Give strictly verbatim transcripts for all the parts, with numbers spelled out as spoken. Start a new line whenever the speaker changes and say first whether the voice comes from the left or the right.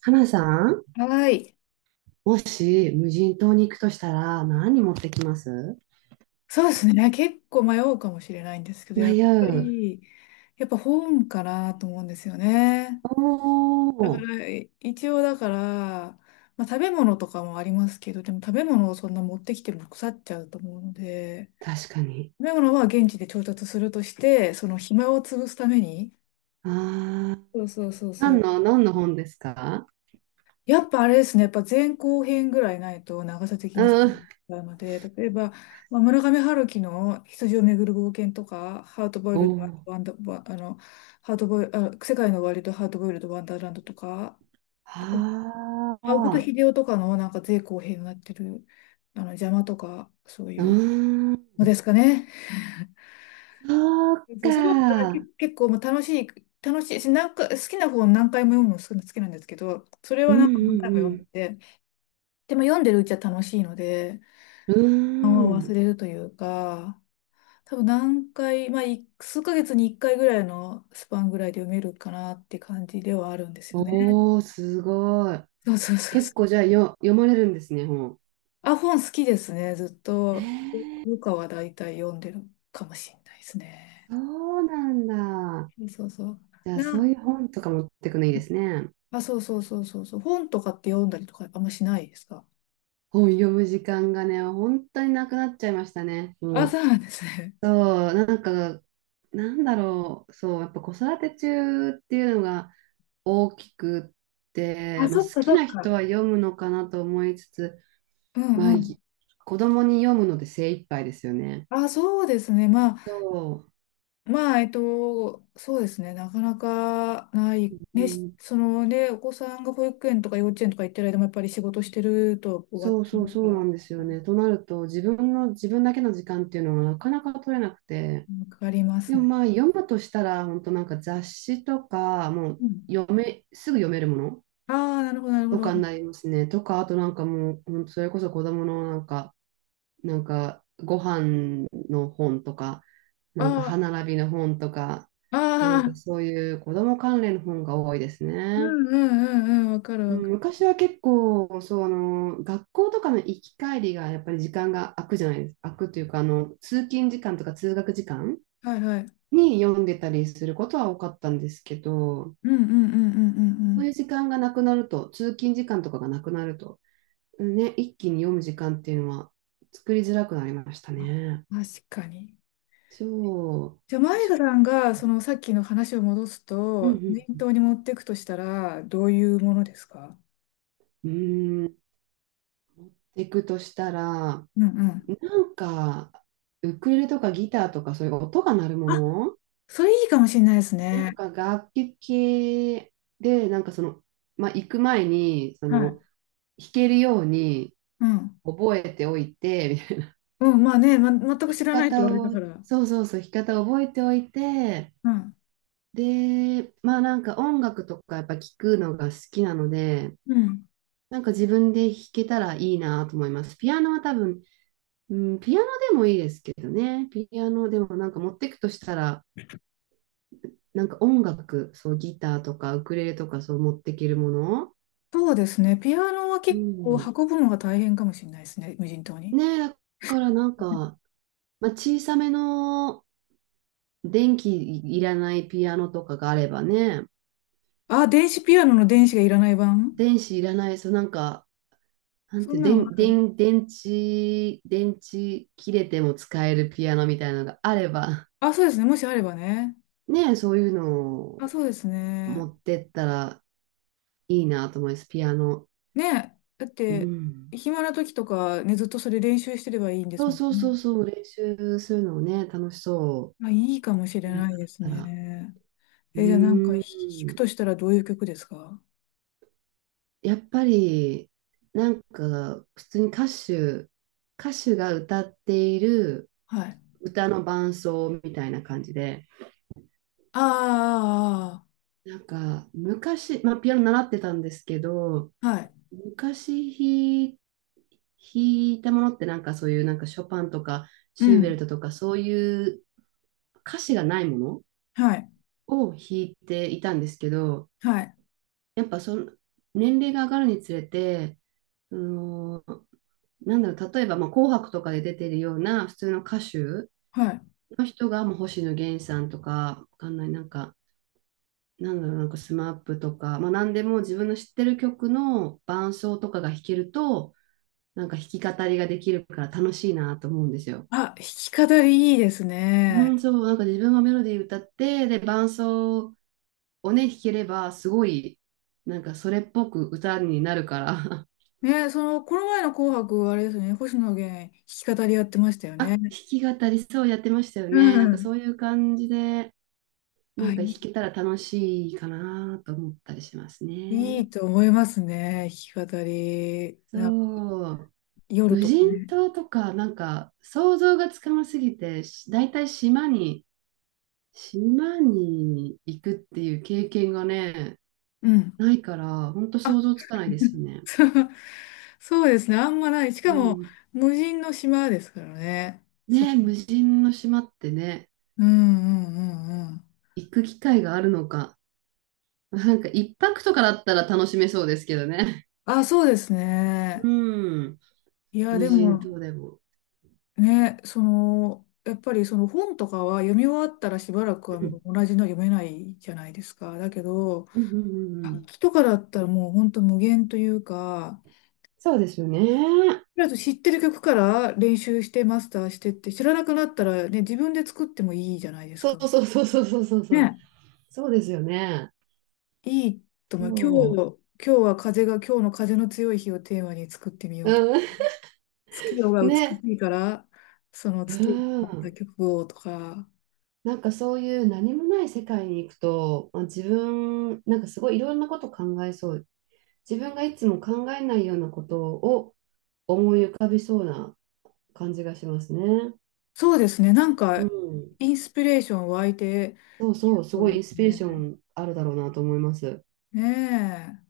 right: 花さん、
left: はい。
right: もし無人島に行くとしたら何持ってきます？
left: そうですね。結構迷うかもしれないんですけど、やっ
right: 迷
left: ぱ
right: う。
left: り、やっぱ本かなと思うんですよね。
right: お
left: だか
right: お、
left: ら、一応だから、まあ、食べ物とかもありますけど、でも食べ物をそんな持ってきても腐っちゃうと思うので、
right: 確かに。
left: 食べ物は現地で調達するとして、その暇を潰すために、
right: ああ、
left: そうそうそうそ
right: 何
left: う、
right: の、何の本ですか？
left: やっぱあれですね、やっぱ前後編ぐらいないと長さ的にそ
right: うん。
left: うなので、例えば、まあ、村上春樹の羊をめぐる冒険とか、ハートボイ
right: お
left: ルド、
right: お、
left: ワンダ、ワあの、ハートボイル、あ、世界の終わりとハートボイルド、ワンダーランドとか、
right: あ
left: 青子と
right: あ、
left: 秀夫とかのなんか前後編になってる、あの、邪魔とか、そう
right: う
left: いう
right: ー
left: の
right: ん、
left: ですかね。
right: そう
left: そう、それだったらけ
right: か。
left: 結構もう楽しい、楽しいし、なんか好きな本何回も読むの好き好きなんですけど、それ
right: う
left: は
right: ん
left: なんか何回
right: う
left: も読ん
right: ん
left: でて、でも読んでるうちは楽しいので、
right: うん。う
left: を
right: ー
left: 忘
right: ん。
left: れるというか、多分何回、まあ、い数ヶ月にいっかいぐらいのスパンぐらいで読めるかなって感じではあるんですよね。
right: おお、すごい。
left: そうそうそうそ
right: 結
left: う。
right: 構じゃあよ、読まれるんですね、本。
left: あ、本好きですね。ずっ
right: え
left: と、
right: ー、
left: ルカは大体読んでるかもしれないですね。
right: そうなんだ。
left: そうそ
right: じゃあ、
left: う。
right: そう
left: な、
right: いう本とか持ってくのいいですね。
left: あ、そうそうそうそうそう。本とかって読んだりとかあんましないですか。
right: 本読む時間がね、本当になくなっちゃいましたね。
left: あ、
right: も
left: そ
right: う。
left: うなんですね。
right: そう、なんか、なんだろう、そう、やっぱ子育て中っていうのが大きくって、
left: あ、
right: まあ、好
left: そっか
right: き
left: そっ
right: な
left: か。
right: 人は読むのかなと思いつつ、
left: う
right: まあ、
left: んう
right: い
left: ん。
right: 子供に読むので精一杯ですよね。
left: あ、そうですね。まあ、
right: そ
left: まあ、えっと、そうですね、なかなかな
right: う、
left: い、
right: う
left: ね、し
right: ん、
left: そのね、お子さんが保育園とか幼稚園とか行ってる間もやっぱり仕事してると終わっ
right: そう
left: て
right: そう
left: るか
right: そう
left: ら、や
right: な
left: っ
right: んです
left: ぱ
right: よ
left: り
right: ね。となると、自分の、自分だけの時間っていうのがなかなか取れなくて、
left: かかりま
right: で
left: す
right: も
left: ね。
right: まあ読むとしたら、本当なんか雑誌とか、もう
left: うん、
right: 読め、すぐ読めるもの
left: ああ、なるほど、なるほ
right: と
left: ど。
right: かになりますね。とか、あとなんかもう、ほんとそれこそ子供のなんか、なんかご飯の本とか、なんか歯
left: あ
right: 並びの本とか、
left: あ、
right: なん
left: あ
right: か
left: あ、
right: そういう子供関連の本が多いです
left: う
right: ね。
left: んうんうんうん、わかる
right: う
left: わか
right: ん、
left: る。
right: 昔は結構、そう、あの、学校とかの行き帰りがやっぱり時間が空くじゃないですか。空くというか、あの、通勤時間とか通学時間
left: はいはい。
right: に読んでたりすることは多かったんですけど、
left: うんうんうんうんう
right: そうい
left: ん
right: う時間がなくなると、通勤時間とかがなくなると、ね、一気に読む時間っていうのは作りづらくなりました
left: う
right: ね。
left: ん。あ、確かに。
right: そう。
left: じゃあ、マイ
right: 小
left: カさん
right: 説。
left: が、そのさっきの話を戻す
right: う
left: と、
right: ん
left: 念頭に持っていくとしたら、どういうものですか。
right: うん。うーん。行くとしたら、
left: うんうん。
right: なんか、ウクレレとかギターとかそういう音が鳴るも
left: あ、
right: の、
left: それいいかもしれないです
right: なん
left: ね。
right: か楽器系で、なんかその、まあ、行く前に、そ
left: は
right: の、
left: い。
right: 弾けるように
left: うん。
right: 覚えておいて、
left: うん、まあね、ま、全く
right: 生
left: 知
right: き
left: らないと言
right: 方
left: われた
right: を、
left: から。
right: そうそうそう、生き方を覚えておいて、
left: うん。
right: で、まあなんか音楽とかやっぱ聞くのが好きなので、
left: うん。
right: なんか自分で弾けたらいいなと思います。ピアノは多分、うん、ピアノでもいいですけどね、ピアノでもなんか持ってくとしたら、なんか音楽、そうギターとかウクレレとかそう持ってけるもの、
left: そうですね。ピアノは
right: う
left: 結構
right: ん、
left: 運ぶのが大変かもしれないですね。無人島に。
right: ねえ、だからなんか、まあ、小さめの電気いらないピアノとかがあればね、
left: あ、電子ピアノの電子がいらない版。
right: 電子いらない、そうなんか、なん
left: そ
right: て、
left: んなのあ
right: 電、
left: る。
right: 電、電池、電池切れても使えるピアノみたいなのがあれば、
left: あ、そうですね。もしあればね。
right: ねえ、そういうの
left: あ、
right: を
left: そうですね。
right: 持ってったらいいなと思います、ピアノ。
left: ねえ。だっ
right: う
left: て、
right: ん。
left: 暇な時とか、ね、ずっとそれ練習してればいいんです
right: そう
left: もん
right: そう
left: ね。
right: そうそう、練習するのをね、楽しそ
left: あ、いいかもし
right: う。
left: れ
right: やるん
left: な
right: だ
left: いで
right: っ
left: す
right: たら。
left: ね。
right: う
left: え、じゃあなんかひ弾く
right: ーん。
left: としたらどういう曲ですか。
right: やっぱり、なんか、普通に歌手、歌手が歌っている
left: はい。
right: 歌の伴奏みたいな感じで、
left: あ
right: なんか、昔、まあ、ピアノ習ってたんですけど、
left: あ、はい。
right: 昔弾い弾いたものってなんかそういうなんかショパンとか
left: う
right: シューベル
left: ん。
right: トとかそういう歌詞がないもの
left: はい。
right: を弾いていたんですけど、
left: はい。
right: やっぱその年齢が上がるにつれて、そのなんだろう、例えばまあ紅白とかで出てるような普通の歌手
left: はい。
right: の人がもう星野源さんとか、わかんない、なんかなんだろう、なんかスマップとか、まあ、何でも自分の知ってる曲の伴奏とかが弾けると、なんか弾き語りができるから楽しいなと思うんですよ。
left: あ、弾き語りいいです
right: うん、
left: ね。
right: そう、なんか自分がメロディー歌って、で、伴奏をね、弾ければ、すごい、なんかそれっぽく歌になるから、
left: ね、その、この前の紅白、あれですね、星野源、弾き語りやってましたよ
right: あ、
left: ね。
right: 弾き語りそうやってましたよ
left: う
right: ね。なんか
left: ん。
right: そういう感じで、な
left: あ、
right: んか弾
left: い
right: けたら楽しいかなと思ったりします
left: い、い
right: ね。
left: いと思いますね、弾き語り。な、
right: そう。
left: 夜
right: 無
left: とか
right: 人
left: ね。
right: 島とか、なんか想像がつかなすぎて、し大体島に、島に行くっていう経験がね、
left: うん。
right: ないから、ほんと想
left: あ、
right: 像つかないですよ ね。
left: そう、そうですね、あんまない。しか
right: う
left: も、
right: ん。
left: 無人の島ですからね。そ
right: ね
left: う。
right: え、無人の島ってね、
left: うんうんうんうん。
right: 行く機会があるのか。なんか一泊とかだったら楽しめそうですけどね。
left: あ、そうです
right: う
left: ね。
right: ん。
left: いや、
right: 無
left: で
right: 人
left: も、
right: 島でも。
left: ね、その、やっぱりその本とかは読み終わったらしばらくは
right: う
left: もう
right: ん。
left: 同じの読めないじゃないですか。だけど、
right: うんうんうんう
left: 楽
right: ん。
left: 器とかだったらもう本当無限というか、
right: そうですよね。
left: とりあえず知ってる曲から練習してマスターしてって、知らなくなったらね、自分で作ってもいいじゃないです
right: そ
left: か。
right: うそうそうそうそうそうそう。
left: ね。
right: そうですよね。
left: いいと思う。今日、
right: そ
left: 今日は風が、今日の風の強い日をテーマに作ってみよ
right: う。
left: うと。
right: う
left: 月夜
right: ん。
left: が美
right: ね。
left: しいから、その
right: う
left: 月夜に
right: ー
left: なった
right: ん。
left: 曲をとか。
right: なんかそういう何もない世界に行くと、まあ自分、なんかすごいいろんなこと考えそう。自分がいつも考えないようなことを思い浮かびそうな感じがしますね。
left: そうですね。なん
right: う
left: か、
right: ん。
left: インスピレーション湧いて、
right: そうそう、す
left: そう
right: ごい
left: で
right: イ
left: す
right: ンスピレーショ
left: ね。
right: ンあるだろうなと思います。
left: ね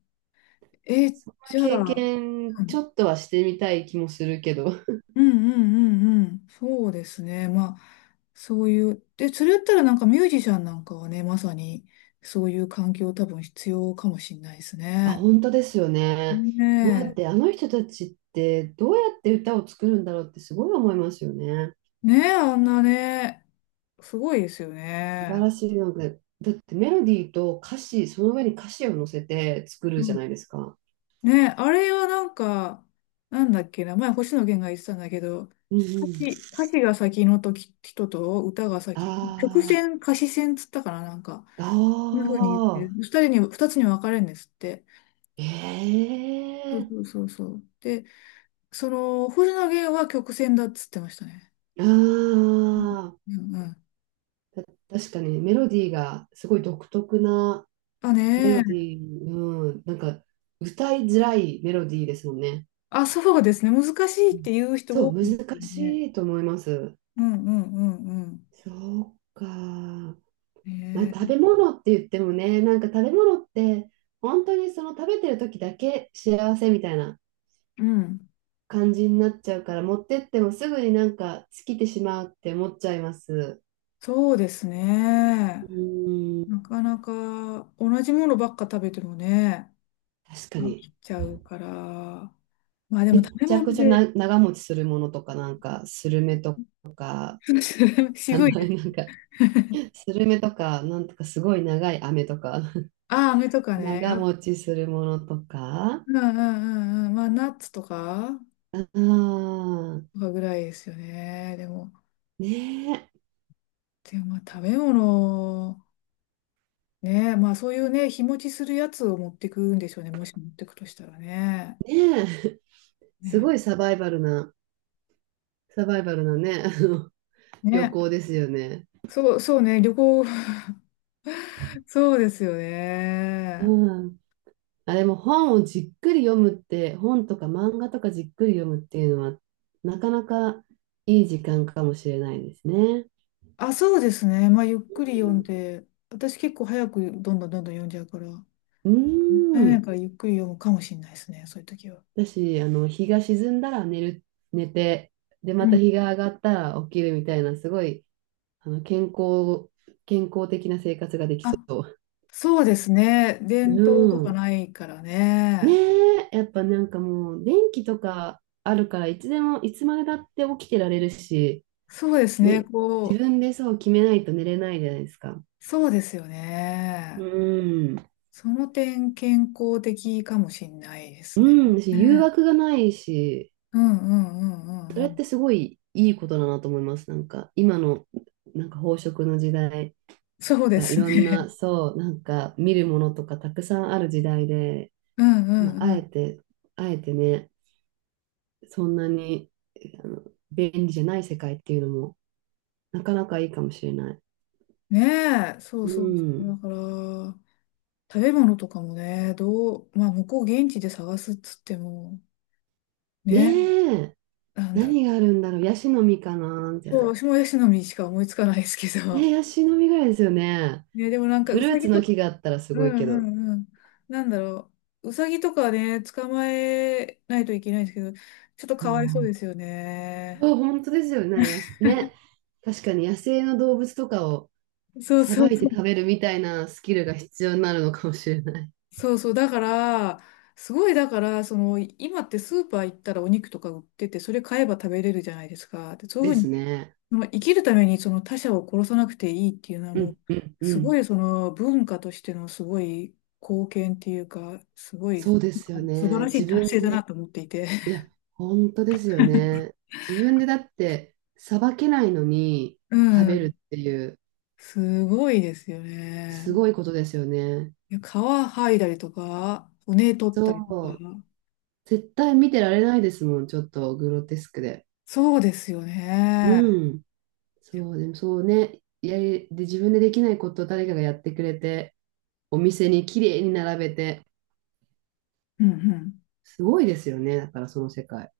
left: え。え、
right: そんな
left: じゃ
right: 経
left: あ、う
right: 験、ちょ
left: ん
right: っとはしてみたい気もするけど。
left: うんうんうんうん。そうですね。まあ、そういう。で、それやったらなんかミュージシャンなんかはね、まさにそういう環境多分必要かもしれないです
right: あ、
left: ね。
right: 本当ですよね。もうだっ
left: ね
right: てあの人たちってどうやって歌を作るんだろうってすごい思いますよね。
left: え。ねえ、あんなね。すごいですよ
right: 素晴
left: ね。
right: らしいので、だってメロディーと歌詞、その上に歌詞を乗せて作る
left: う
right: じゃな
left: ん、
right: いですか。
left: ね、あれはなんか、なんだっけな、前星野源が言ってたんだけど、
right: うんう
left: 歌
right: ん。
left: 詞、歌詞が先の時人と歌が先、曲
right: あ
left: 線、歌詞線つったかな、なんか、
right: ー、
left: こんな風に言って、
right: あ
left: 二人に、二つに分かれるんですって。
right: ー、
left: そう
right: えー、
left: そうそうそう。で、その、星野源は曲線だっつってましたね。うん。
right: あ
left: うんうん。
right: ー、た確かにメロディーがすごい独特な
left: あ、
right: メ
left: ね、
right: ロディー、うん、なんか歌いづらいメロディーですもんね。
left: あ、そうですね、難しいっ
right: う
left: て
right: ん、
left: 言う人
right: そう、
left: 多いですよ
right: 難
left: ね。
right: しいと思います。
left: うんうんうんうん。
right: そうか。まあ、食
left: ね
right: べ物って言ってもね、なんか食べ物って、本当にその食べてる時だけ幸せみたいな
left: え、うん。
right: 感じになっちゃうから、持ってってもすぐになんか尽きてしまうって思っちゃいます。
left: そうですね。
right: うーん、
left: なかなか同じものばっか食べてもね、
right: 確か
left: 飽
right: に。
left: きちゃうから。まあで
right: め
left: も食べ
right: ちゃく
left: 物
right: ちゃな
left: で
right: 長持ちするものとか、なんかスルメとか、なん
left: 渋
right: か
left: いです。
right: スルメとか、なんとかすごい長い飴とか、
left: ああ、飴とか ね。
right: 長
left: あ、
right: 持ちするものとか、
left: うんうんうんうん。まあナッツとか、
right: ああ、
left: とかぐらいですよね。でも、
right: ね
left: でもまあ食べ物、ね、まあそういうね、日持ちするやつを持ってくんでしょうね。もし持ってくとしたらね。
right: え、ねえ、す
left: ね。
right: ごいサバイバルな。サバイバルのね、あの旅
left: ね。
right: 行ですよね。
left: そう、そうね。旅行、そうですよね。
right: うん。あれも本をじっくり読むって、本とか漫画とかじっくり読むっていうのは、なかなかいい時間かもしれないですね。
left: あ、そうですね。まあ、ゆっくり読んで、私結構早くどんどんどんどん読んじゃうから、もっ
right: う
left: た
right: ん。
left: い
right: うー
left: ない
right: ん、
left: からゆっくり読むかもしれないですね、そういう時は。
right: 私、あの、日が沈んだら寝る、寝て、で、
left: う
right: また
left: ん。
right: 日が上がったら起きるみたいな、すごい、あの、健康、健康的な生活ができそ
left: あ、
right: う。
left: そうですね。伝統と
right: う
left: か
right: ん。
left: ないから
right: ね
left: ね。
right: え、やっぱなんかもう電気とかあるからいつでもいつまでだって起きてられるし、
left: そうですね。
right: ね、自
left: こ
right: 分でそう決めないと寝れないじゃないですか。
left: う、そうですよ
right: う
left: ね。
right: ん、
left: その点健康的かもしれないで
right: う
left: すね。
right: ん、し誘
left: ね、
right: 惑がないし、
left: うんうんうん
right: そ
left: うんう
right: れっ
left: ん。
right: てすごいいいことだなと思います。なんか今のなんか飽食の時代
left: そうで
right: とかい
left: す
right: ろんな
left: ね。
right: そうなんか見るものとかたくさんある時代で、
left: うんう
right: まあ、
left: ん
right: あ
left: う
right: え
left: ん。
right: てあえてね、そんなにあの便利じゃない世界っていうのもなかなかいいかもしれない。
left: ねえ、そう
right: う
left: そうそう。だ
right: ん。
left: から、食べ物とかもね、どう、まあ、向こう現地で探すっつっても、
right: ね
left: ね、
right: え、
left: なんだろう。
right: 何があるんだろう。ヤシの実かなみたい
left: そ
right: な。
left: う、私もヤシの実しか思いつかないですけ
right: ね
left: ど。
right: え、ヤシの実ぐらいですよね。
left: ね、でもなんか、
right: フ
left: ウ
right: ルー
left: サ
right: ツ
left: ギ
right: の
left: とか、
right: 木があったらす
left: う
right: ご
left: ん
right: いけ
left: う
right: ど。
left: んうん。なんだろう。ウサギとかね、捕まえないといけないんですけど、ちょっとかわいそうですよね。
right: そう、本当ですよね。やすね。確かに野生の動物とかを
left: そう
right: さ
left: そ
right: ば
left: う
right: いて
left: そ
right: 食
left: う。
right: べるみたいなスキルが必要になるのかもしれない
left: そうそう。だから、すごい、だから、その、今ってスーパー行ったらお肉とか売ってて、それ買えば食べれるじゃないですか。で、そういうふう
right: です
left: に
right: ね。
left: まあ、生きるためにその他者を殺さなくていいっていうのは
right: う
left: も
right: ん
left: う、
right: うんう
left: すご
right: ん。
left: いその文化としてのすごい貢献っていうか、すごい
right: そうですよ
left: 素晴
right: ね。
left: らし
right: 自
left: い達
right: 分
left: 成だな
right: で、
left: と思っていて。
right: いや、本当ですよね。自分でだってさばけないのに
left: う
right: 食べる
left: ん。
right: っていう
left: すごいですよね。
right: すごいことですよね。
left: いや皮剥いだりとか、骨取ったりと
right: そう。
left: か。
right: 絶対見てられないですもん、ちょっとグロテスクで。
left: そうですよ
right: う
left: ね。
right: ん。そう、でもそうね。やり、で、自分でできないことを誰かがやってくれて、お店に綺麗に並べて、
left: うんうん。
right: すごいですよね。だからその世界。